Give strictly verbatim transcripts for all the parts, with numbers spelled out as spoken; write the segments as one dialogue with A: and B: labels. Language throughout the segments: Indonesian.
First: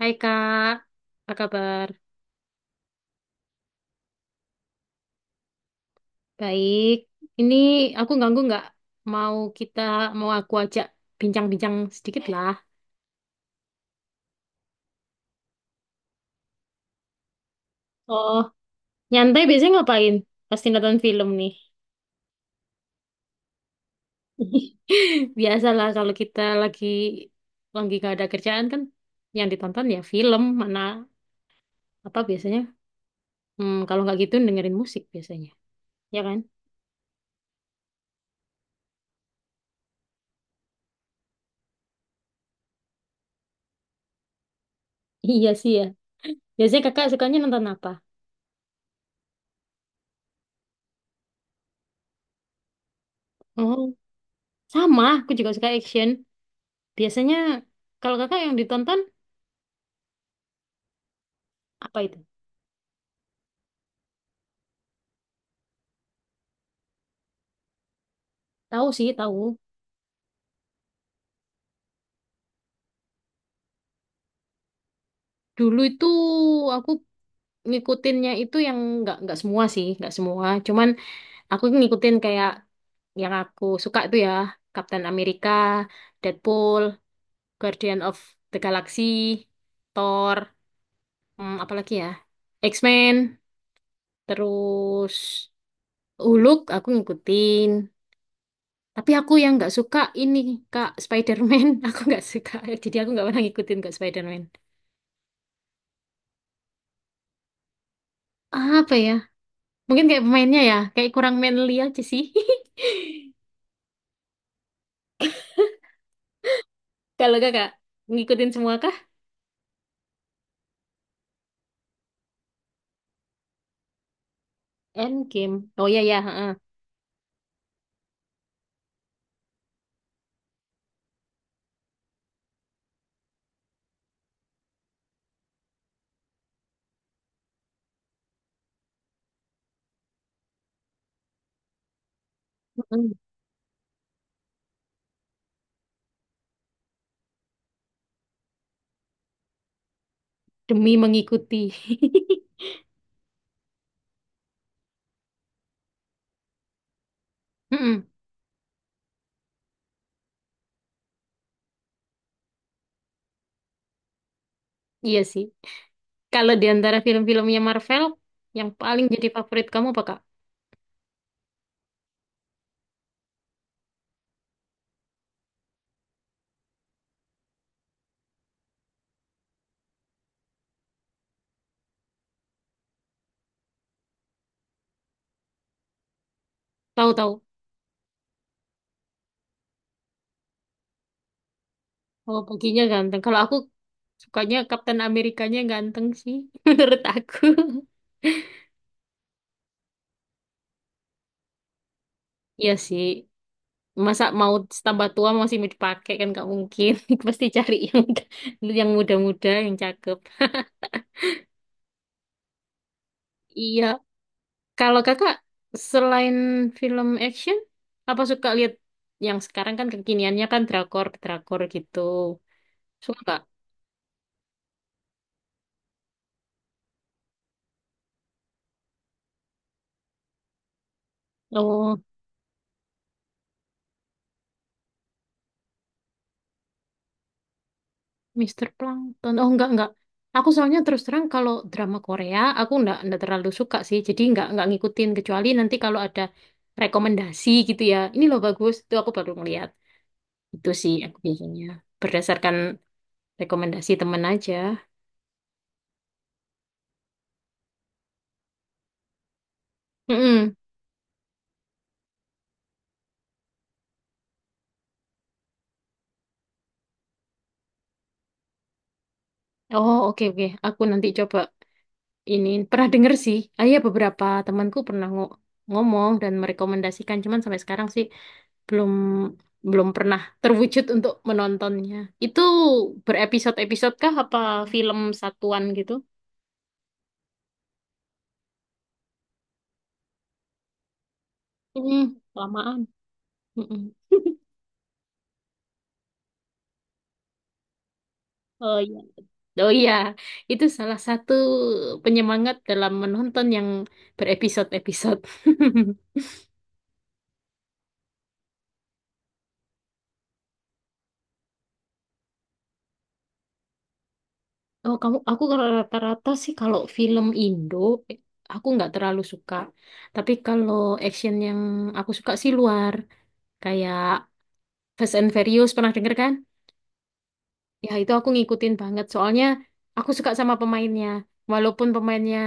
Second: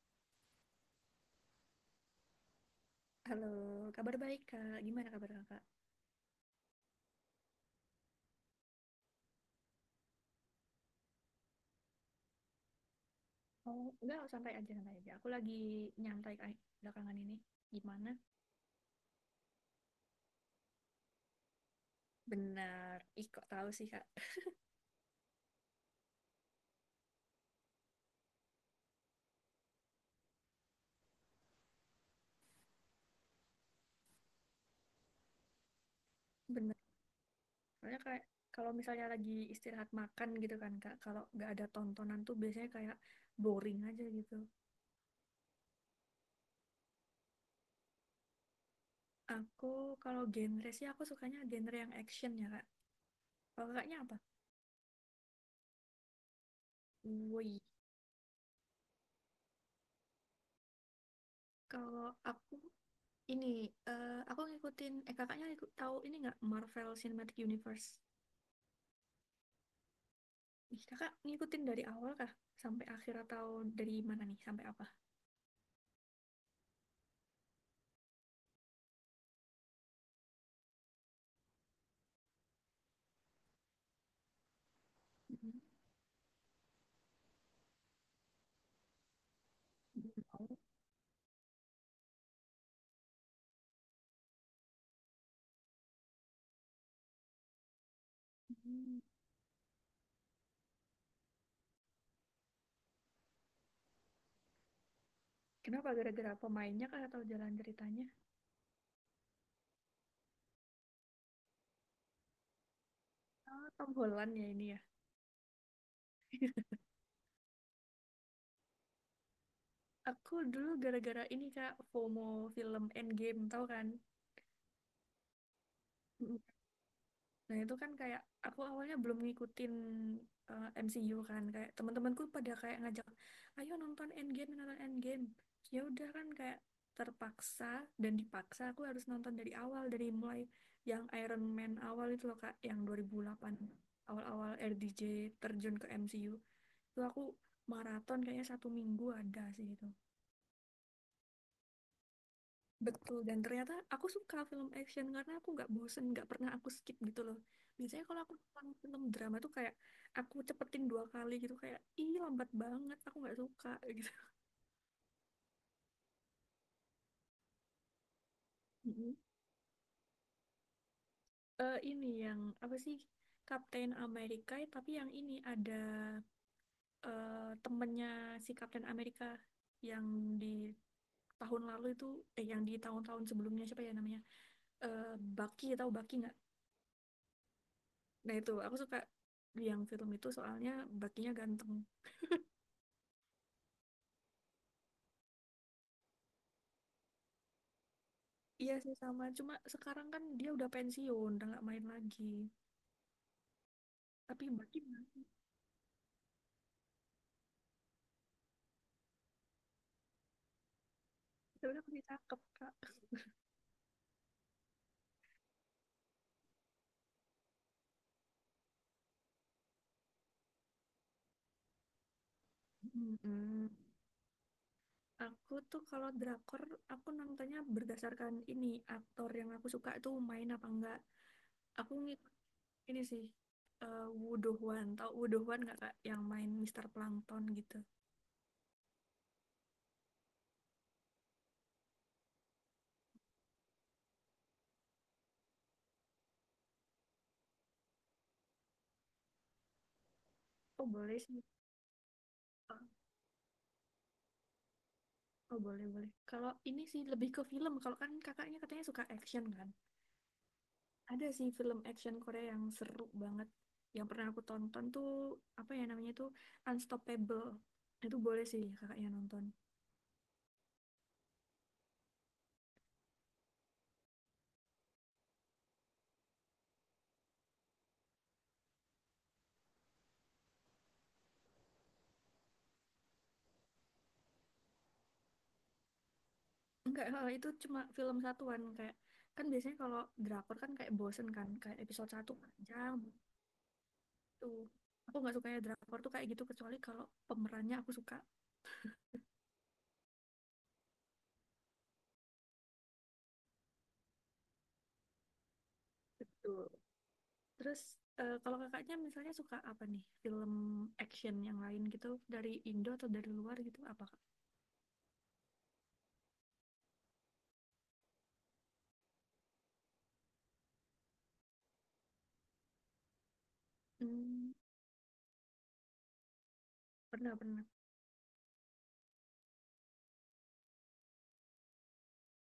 A: Hai Kak, apa kabar?
B: Halo, kabar baik Kak. Gimana kabar Kakak?
A: Baik. Ini aku ganggu nggak? Mau kita, mau aku ajak bincang-bincang sedikit lah.
B: Oh, enggak, santai aja, santai aja. Aku lagi nyantai kayak belakangan ini. Gimana?
A: Oh, nyantai biasanya ngapain? Pasti nonton film nih.
B: Benar. Ih, kok tahu sih Kak?
A: Biasalah kalau kita lagi lagi gak ada kerjaan kan, yang ditonton ya film mana apa biasanya? Hmm, kalau nggak gitu dengerin musik biasanya, ya kan?
B: Benar. Soalnya kayak kalau misalnya lagi istirahat makan gitu kan Kak, kalau nggak ada tontonan tuh biasanya kayak boring aja gitu.
A: Iya sih ya. Biasanya kakak sukanya nonton apa?
B: Aku kalau genre sih aku sukanya genre yang action ya Kak. Kalau
A: Oh,
B: kakaknya apa?
A: sama. Aku juga suka action. Biasanya
B: Woi,
A: kalau kakak yang ditonton apa
B: kalau
A: itu?
B: aku ini eh, aku ngikutin eh kakaknya ikut tahu ini nggak Marvel Cinematic Universe?
A: Tahu sih, tahu.
B: Nih, kakak ngikutin dari awal kah? Sampai akhir atau dari mana nih? Sampai apa?
A: Dulu itu aku ngikutinnya itu yang nggak nggak semua sih, nggak semua. Cuman aku ngikutin kayak yang aku suka itu ya, Captain America, Deadpool, Guardian of the Galaxy, Thor,
B: Oh,
A: hmm, apalagi ya, X-Men, terus Hulk aku ngikutin.
B: hmm.
A: Tapi aku yang nggak suka ini Kak Spider-Man, aku nggak suka. Jadi aku nggak pernah ngikutin Kak Spider-Man.
B: Kenapa? Gara-gara pemainnya kah atau jalan ceritanya?
A: Apa ya? Mungkin kayak pemainnya ya, kayak kurang manly aja sih.
B: Oh, Tom Holland ya ini ya.
A: Kalau kakak ngikutin semua kah?
B: Aku dulu gara-gara ini kak, FOMO film Endgame, tau kan?
A: Endgame. Oh iya ya, heeh.
B: Nah, itu kan kayak aku awalnya belum ngikutin eh, M C U kan kayak teman-temanku pada kayak ngajak, "Ayo nonton Endgame, nonton Endgame." Ya udah kan kayak terpaksa dan dipaksa aku harus nonton dari awal dari mulai yang Iron Man awal itu loh Kak, yang
A: Heeh.
B: dua ribu delapan awal-awal R D J terjun ke M C U. Itu aku maraton kayaknya satu minggu ada sih itu.
A: Demi mengikuti.
B: Betul, dan ternyata aku suka film action karena aku nggak bosen, nggak pernah aku skip gitu loh.
A: Heeh.
B: Biasanya kalau aku nonton film drama tuh kayak aku cepetin dua kali gitu, kayak ih lambat banget, aku nggak suka gitu.
A: Iya sih. Kalau di antara film-filmnya Marvel, yang paling
B: Mhm.
A: jadi favorit kamu apa, Kak?
B: Eh, ini yang apa sih Captain America, ya, tapi yang ini ada eh, temennya si Captain America yang di tahun lalu itu, eh yang di tahun-tahun sebelumnya siapa ya namanya? Eh Bucky, tahu Bucky nggak?
A: Tahu-tahu.
B: Nah itu aku suka yang film itu soalnya bucky ganteng.
A: Oh, baginya ganteng. Kalau aku sukanya Kapten Amerikanya ganteng sih, menurut aku.
B: Iya sih sama, cuma sekarang kan dia udah pensiun, udah nggak main lagi.
A: Iya sih. Masa
B: Tapi
A: mau
B: berarti
A: tambah tua
B: masih-
A: masih mau dipakai kan nggak mungkin. Pasti cari yang yang muda-muda, yang cakep.
B: sebenarnya masih cakep, Kak.
A: Iya, kalau kakak selain film action, apa suka lihat yang sekarang kan kekiniannya kan drakor, drakor gitu. Suka nggak?
B: Mm-mm. Aku tuh kalau drakor, aku nontonnya berdasarkan ini, aktor yang aku suka itu main apa enggak. Aku
A: Oh,
B: ngikut ini sih, eh Woo Do Hwan. Tau Woo Do Hwan nggak, Kak? Yang main Mister Plankton gitu.
A: Mister Plankton. Oh, enggak, enggak. Aku soalnya terus terang kalau drama Korea, aku enggak, enggak terlalu suka sih. Jadi enggak, enggak ngikutin. Kecuali nanti kalau ada rekomendasi gitu ya. Ini loh bagus, itu aku baru ngeliat. Itu
B: Oh
A: sih aku
B: boleh sih.
A: biasanya. Berdasarkan
B: Oh,
A: rekomendasi temen aja.
B: oh boleh, boleh. Kalau ini sih lebih ke film, kalau kan kakaknya katanya suka action kan?
A: Mm-mm.
B: Ada sih film action Korea yang seru banget. Yang pernah aku tonton tuh apa ya namanya tuh Unstoppable. Itu boleh sih kakaknya nonton.
A: Oh, oke, oke. Aku nanti coba ini pernah denger sih. Ah, iya beberapa temanku pernah ngo- ngomong dan merekomendasikan, cuman sampai sekarang sih belum belum pernah terwujud untuk menontonnya. Itu berepisode-episode kah apa film satuan gitu?
B: Enggak, eh, itu cuma film satuan kayak kan biasanya kalau drakor kan kayak bosen kan kayak
A: Hmm,
B: episode satu
A: Lamaan.
B: panjang gitu.
A: Mm-mm.
B: Aku nggak suka ya drakor tuh kayak gitu kecuali kalau pemerannya aku suka.
A: Oh iya. Oh iya, itu salah satu penyemangat dalam menonton yang berepisode-episode.
B: Betul. Terus eh, kalau kakaknya misalnya suka apa nih film action yang lain gitu dari Indo atau dari luar gitu apa kak?
A: Oh, kamu aku kalau rata-rata sih kalau film Indo eh, aku nggak terlalu suka. Tapi kalau action yang aku suka sih luar kayak
B: Hmm,
A: Fast and Furious pernah denger kan?
B: pernah pernah.
A: Ya itu aku ngikutin banget soalnya aku suka sama pemainnya. Walaupun pemainnya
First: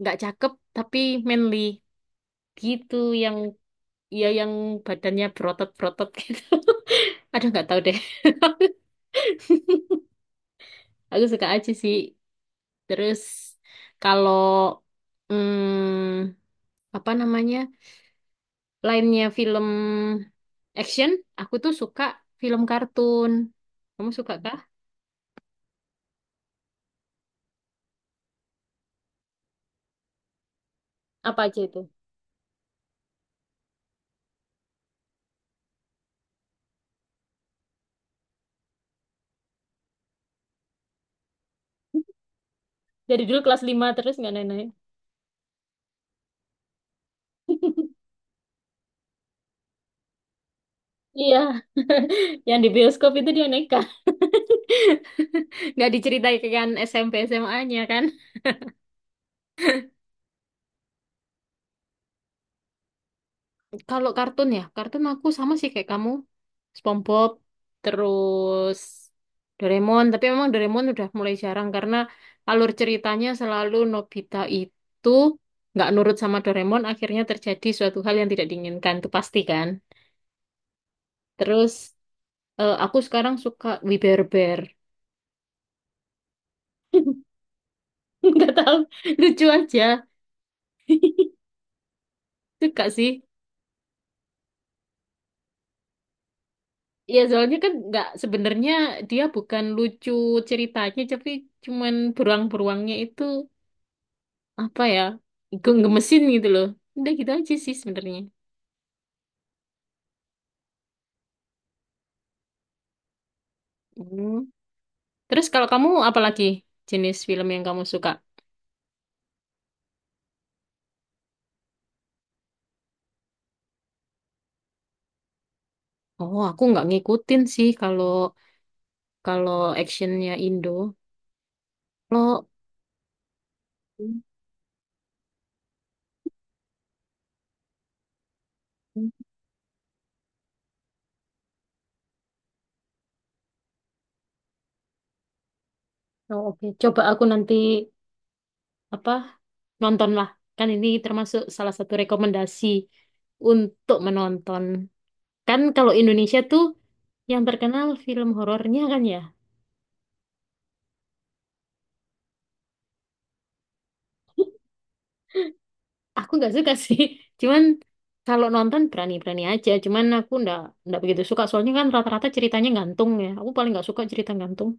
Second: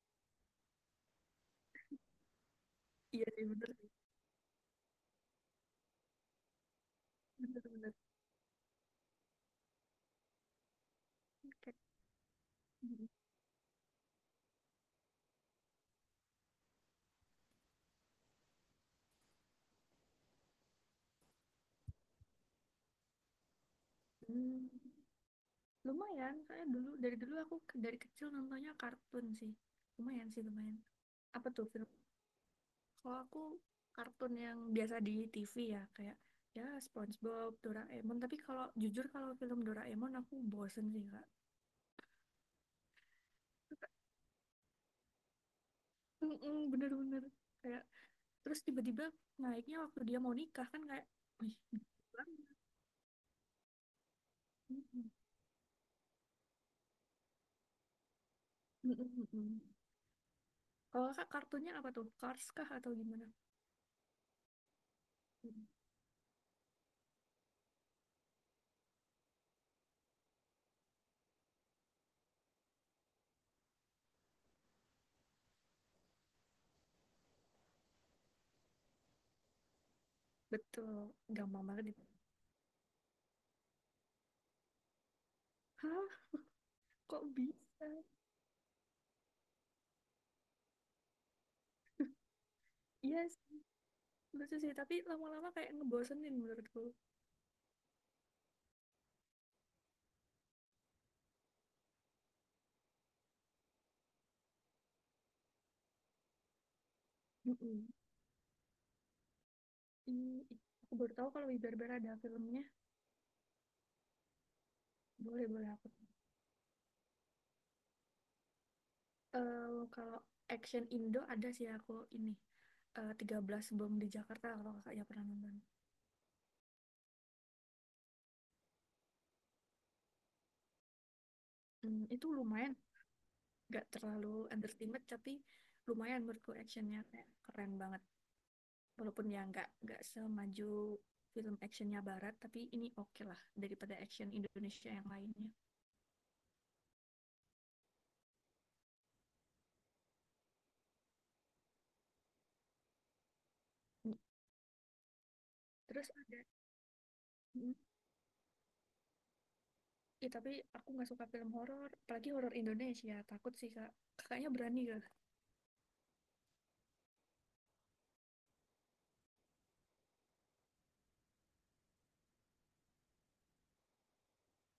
A: nggak cakep tapi manly gitu
B: Iya
A: yang
B: sih bener.
A: ya yang badannya berotot-berotot gitu. Aduh nggak tahu
B: Bener-bener
A: deh. Aku suka aja
B: kayak
A: sih. Terus kalau hmm, apa namanya? Lainnya film action, aku tuh suka film kartun. Kamu suka kah?
B: hmm, lumayan karena dulu dari dulu aku ke- dari kecil nontonnya kartun sih lumayan sih lumayan
A: Apa
B: apa
A: aja
B: tuh
A: itu?
B: film kalau aku kartun yang biasa di T V ya kayak ya SpongeBob Doraemon tapi kalau jujur kalau film Doraemon aku bosen sih kak.
A: Dari dulu kelas lima terus nggak naik-naik.
B: Mm-mm, bener-bener kayak terus tiba-tiba naiknya waktu dia mau nikah kan kayak
A: Iya,
B: wih gila banget.
A: yang di bioskop itu dia nekat.
B: Mm-mm.
A: Nggak diceritain kan S M P SMA-nya kan?
B: Mm-mm, kalau kak kartunya apa tuh Cars kah atau gimana.
A: Kalau kartun ya, kartun aku sama sih kayak kamu. SpongeBob, terus Doraemon. Tapi memang Doraemon udah mulai jarang karena alur ceritanya selalu Nobita itu nggak nurut sama Doraemon, akhirnya terjadi suatu hal yang tidak diinginkan, itu pasti kan.
B: Betul, gampang
A: Terus
B: banget itu.
A: eh, aku sekarang suka We Bare Bear.
B: Hah, kok bisa?
A: Nggak tahu, lucu aja. Suka sih.
B: Yes, lucu sih, tapi lama-lama kayak ngebosenin menurutku.
A: Ya soalnya kan nggak sebenarnya dia bukan lucu ceritanya, tapi cuman beruang-beruangnya itu apa ya ge- gemesin gitu loh, udah gitu aja sih
B: Mm-mm.
A: sebenarnya.
B: Ini aku baru tahu kalau Wibarbar ada filmnya.
A: Hmm. Terus kalau
B: Boleh-boleh
A: kamu
B: aku.
A: apa lagi jenis film yang kamu suka?
B: Eh, kalau action Indo ada sih aku ini. eh, tiga belas Bom di Jakarta kalau kakaknya pernah nonton.
A: Oh, aku nggak ngikutin sih kalau kalau actionnya Indo
B: Hmm, itu
A: kalau.
B: lumayan, gak terlalu entertainment tapi lumayan menurutku actionnya kayak keren banget. Walaupun ya nggak nggak semaju film actionnya barat tapi ini oke okay lah daripada action Indonesia yang lainnya.
A: Oh, oke, coba aku nanti apa nonton lah, kan ini termasuk salah satu rekomendasi untuk menonton. Kan kalau
B: Terus
A: Indonesia
B: ada
A: tuh yang
B: mm,
A: terkenal film horornya, kan ya?
B: ya, tapi aku nggak suka film horor apalagi horor Indonesia takut sih kak kakaknya berani gak.
A: Aku nggak suka sih, cuman kalau nonton berani-berani aja. Cuman aku nggak nggak begitu suka, soalnya kan rata-rata ceritanya gantung. Ya, aku paling nggak suka cerita gantung.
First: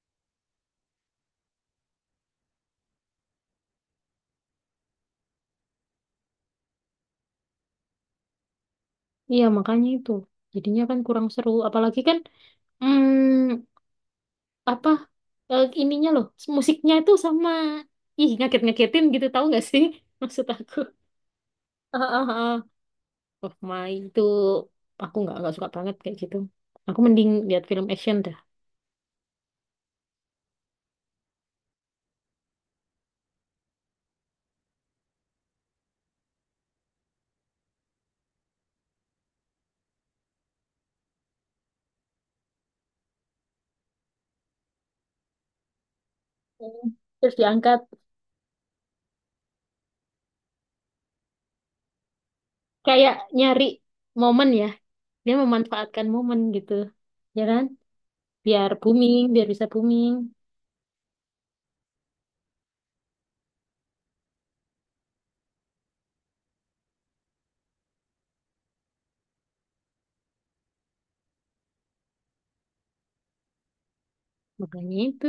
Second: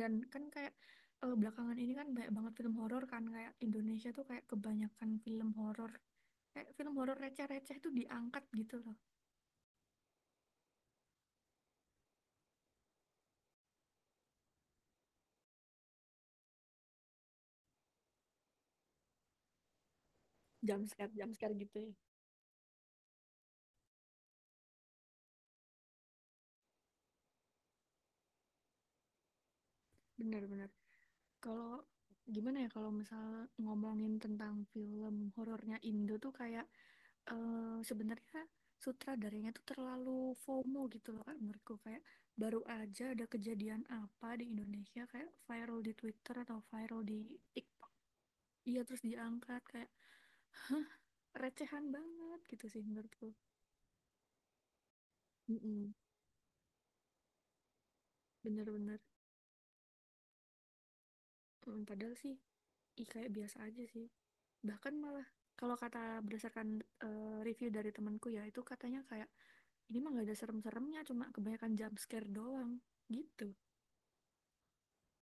B: Dan kan kayak eh, belakangan ini kan banyak banget film horor kan kayak Indonesia tuh kayak kebanyakan film horor kayak film horor receh-receh tuh diangkat gitu loh.
A: Iya, makanya itu jadinya kan kurang seru. Apalagi kan hmm, apa eh, ininya loh, musiknya itu sama ih ngaget-ngagetin gitu, tahu nggak sih? Maksud aku.
B: Jump scare jump scare gitu ya.
A: Ah, ah, ah. Oh my, itu aku nggak nggak suka banget kayak gitu. Aku mending lihat film action dah.
B: Bener-bener kalau gimana ya kalau misal ngomongin tentang film horornya Indo tuh kayak eh, sebenarnya sutradaranya tuh terlalu FOMO gitu loh kak menurutku kayak baru aja ada kejadian apa di Indonesia kayak viral di Twitter atau
A: Hmm.
B: viral di
A: Terus diangkat
B: TikTok. Iya terus diangkat kayak recehan banget gitu sih
A: kayak
B: menurutku.
A: nyari momen ya, dia
B: Mm-mm,
A: memanfaatkan momen gitu. Ya kan? Biar
B: bener-bener.
A: booming, biar bisa booming.
B: Mm, padahal sih ih, kayak biasa aja sih bahkan malah kalau kata berdasarkan eh, review dari temanku ya itu katanya kayak ini mah gak ada serem-seremnya cuma kebanyakan jump scare doang gitu.
A: Makanya itu.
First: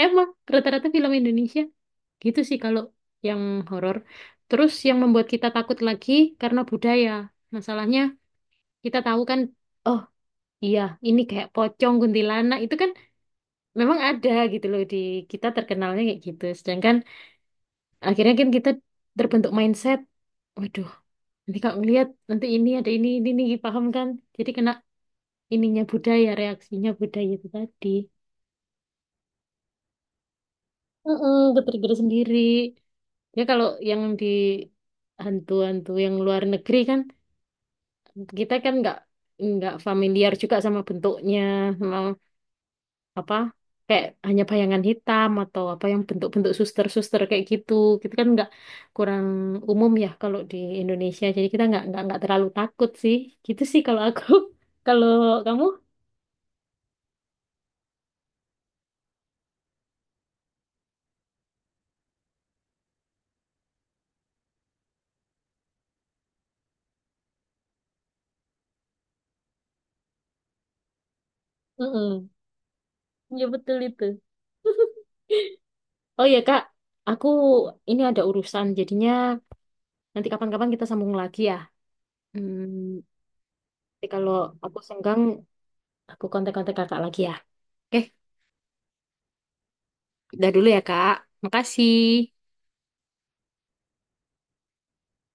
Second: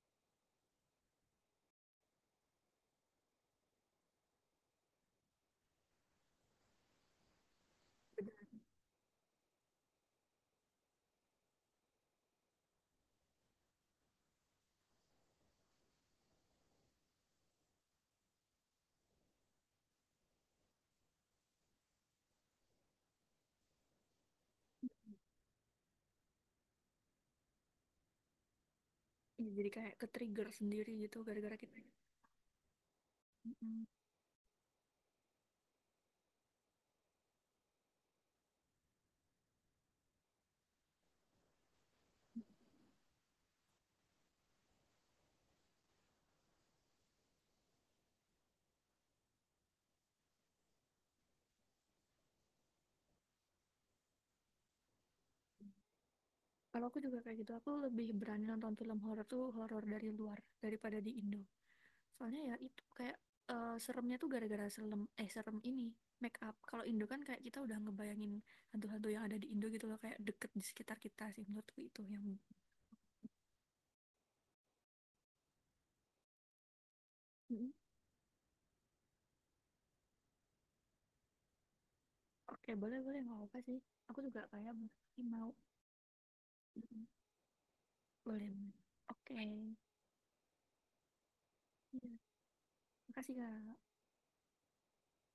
A: Emang rata-rata film Indonesia gitu sih kalau yang horor. Terus yang membuat kita takut lagi karena budaya. Masalahnya kita tahu kan, oh iya ini kayak pocong kuntilanak itu kan memang ada gitu loh di kita, terkenalnya kayak gitu. Sedangkan akhirnya kan kita terbentuk mindset, waduh nanti kalau ngeliat nanti ini ada ini ini, ini paham kan? Jadi kena ininya budaya, reaksinya budaya itu tadi.
B: Iya, jadi kayak ke trigger sendiri gitu
A: Mm-mm,
B: gara-gara kita.
A: geter-geter sendiri. Ya kalau
B: Mm-mm.
A: yang di hantu-hantu yang luar negeri kan kita kan nggak nggak familiar juga sama bentuknya, sama apa kayak hanya bayangan hitam atau apa yang bentuk-bentuk suster-suster kayak gitu. Kita kan nggak kurang umum ya kalau di Indonesia. Jadi kita nggak nggak nggak terlalu takut sih. Gitu sih kalau aku. Kalau kamu?
B: Kalau aku juga kayak gitu aku lebih berani nonton film horor tuh horor dari luar daripada di Indo soalnya ya itu kayak eh, seremnya tuh gara-gara serem eh serem ini make up kalau Indo kan kayak kita udah ngebayangin hantu-hantu yang ada di Indo gitu loh kayak deket di sekitar kita sih menurutku itu yang.
A: Mm-mm. Ya betul itu. Oh iya Kak, aku
B: Mm-mm.
A: ini ada urusan, jadinya nanti kapan-kapan kita sambung lagi ya.
B: Oke boleh
A: Hmm,
B: boleh nggak apa sih
A: Nanti
B: aku
A: kalau
B: juga kayak
A: aku senggang,
B: mau.
A: aku kontak-kontak Kakak
B: Mm-mm.
A: lagi ya. Oke,
B: Boleh boleh. Oke.
A: udah dulu ya Kak. Makasih.
B: Iya. Makasih, Kak.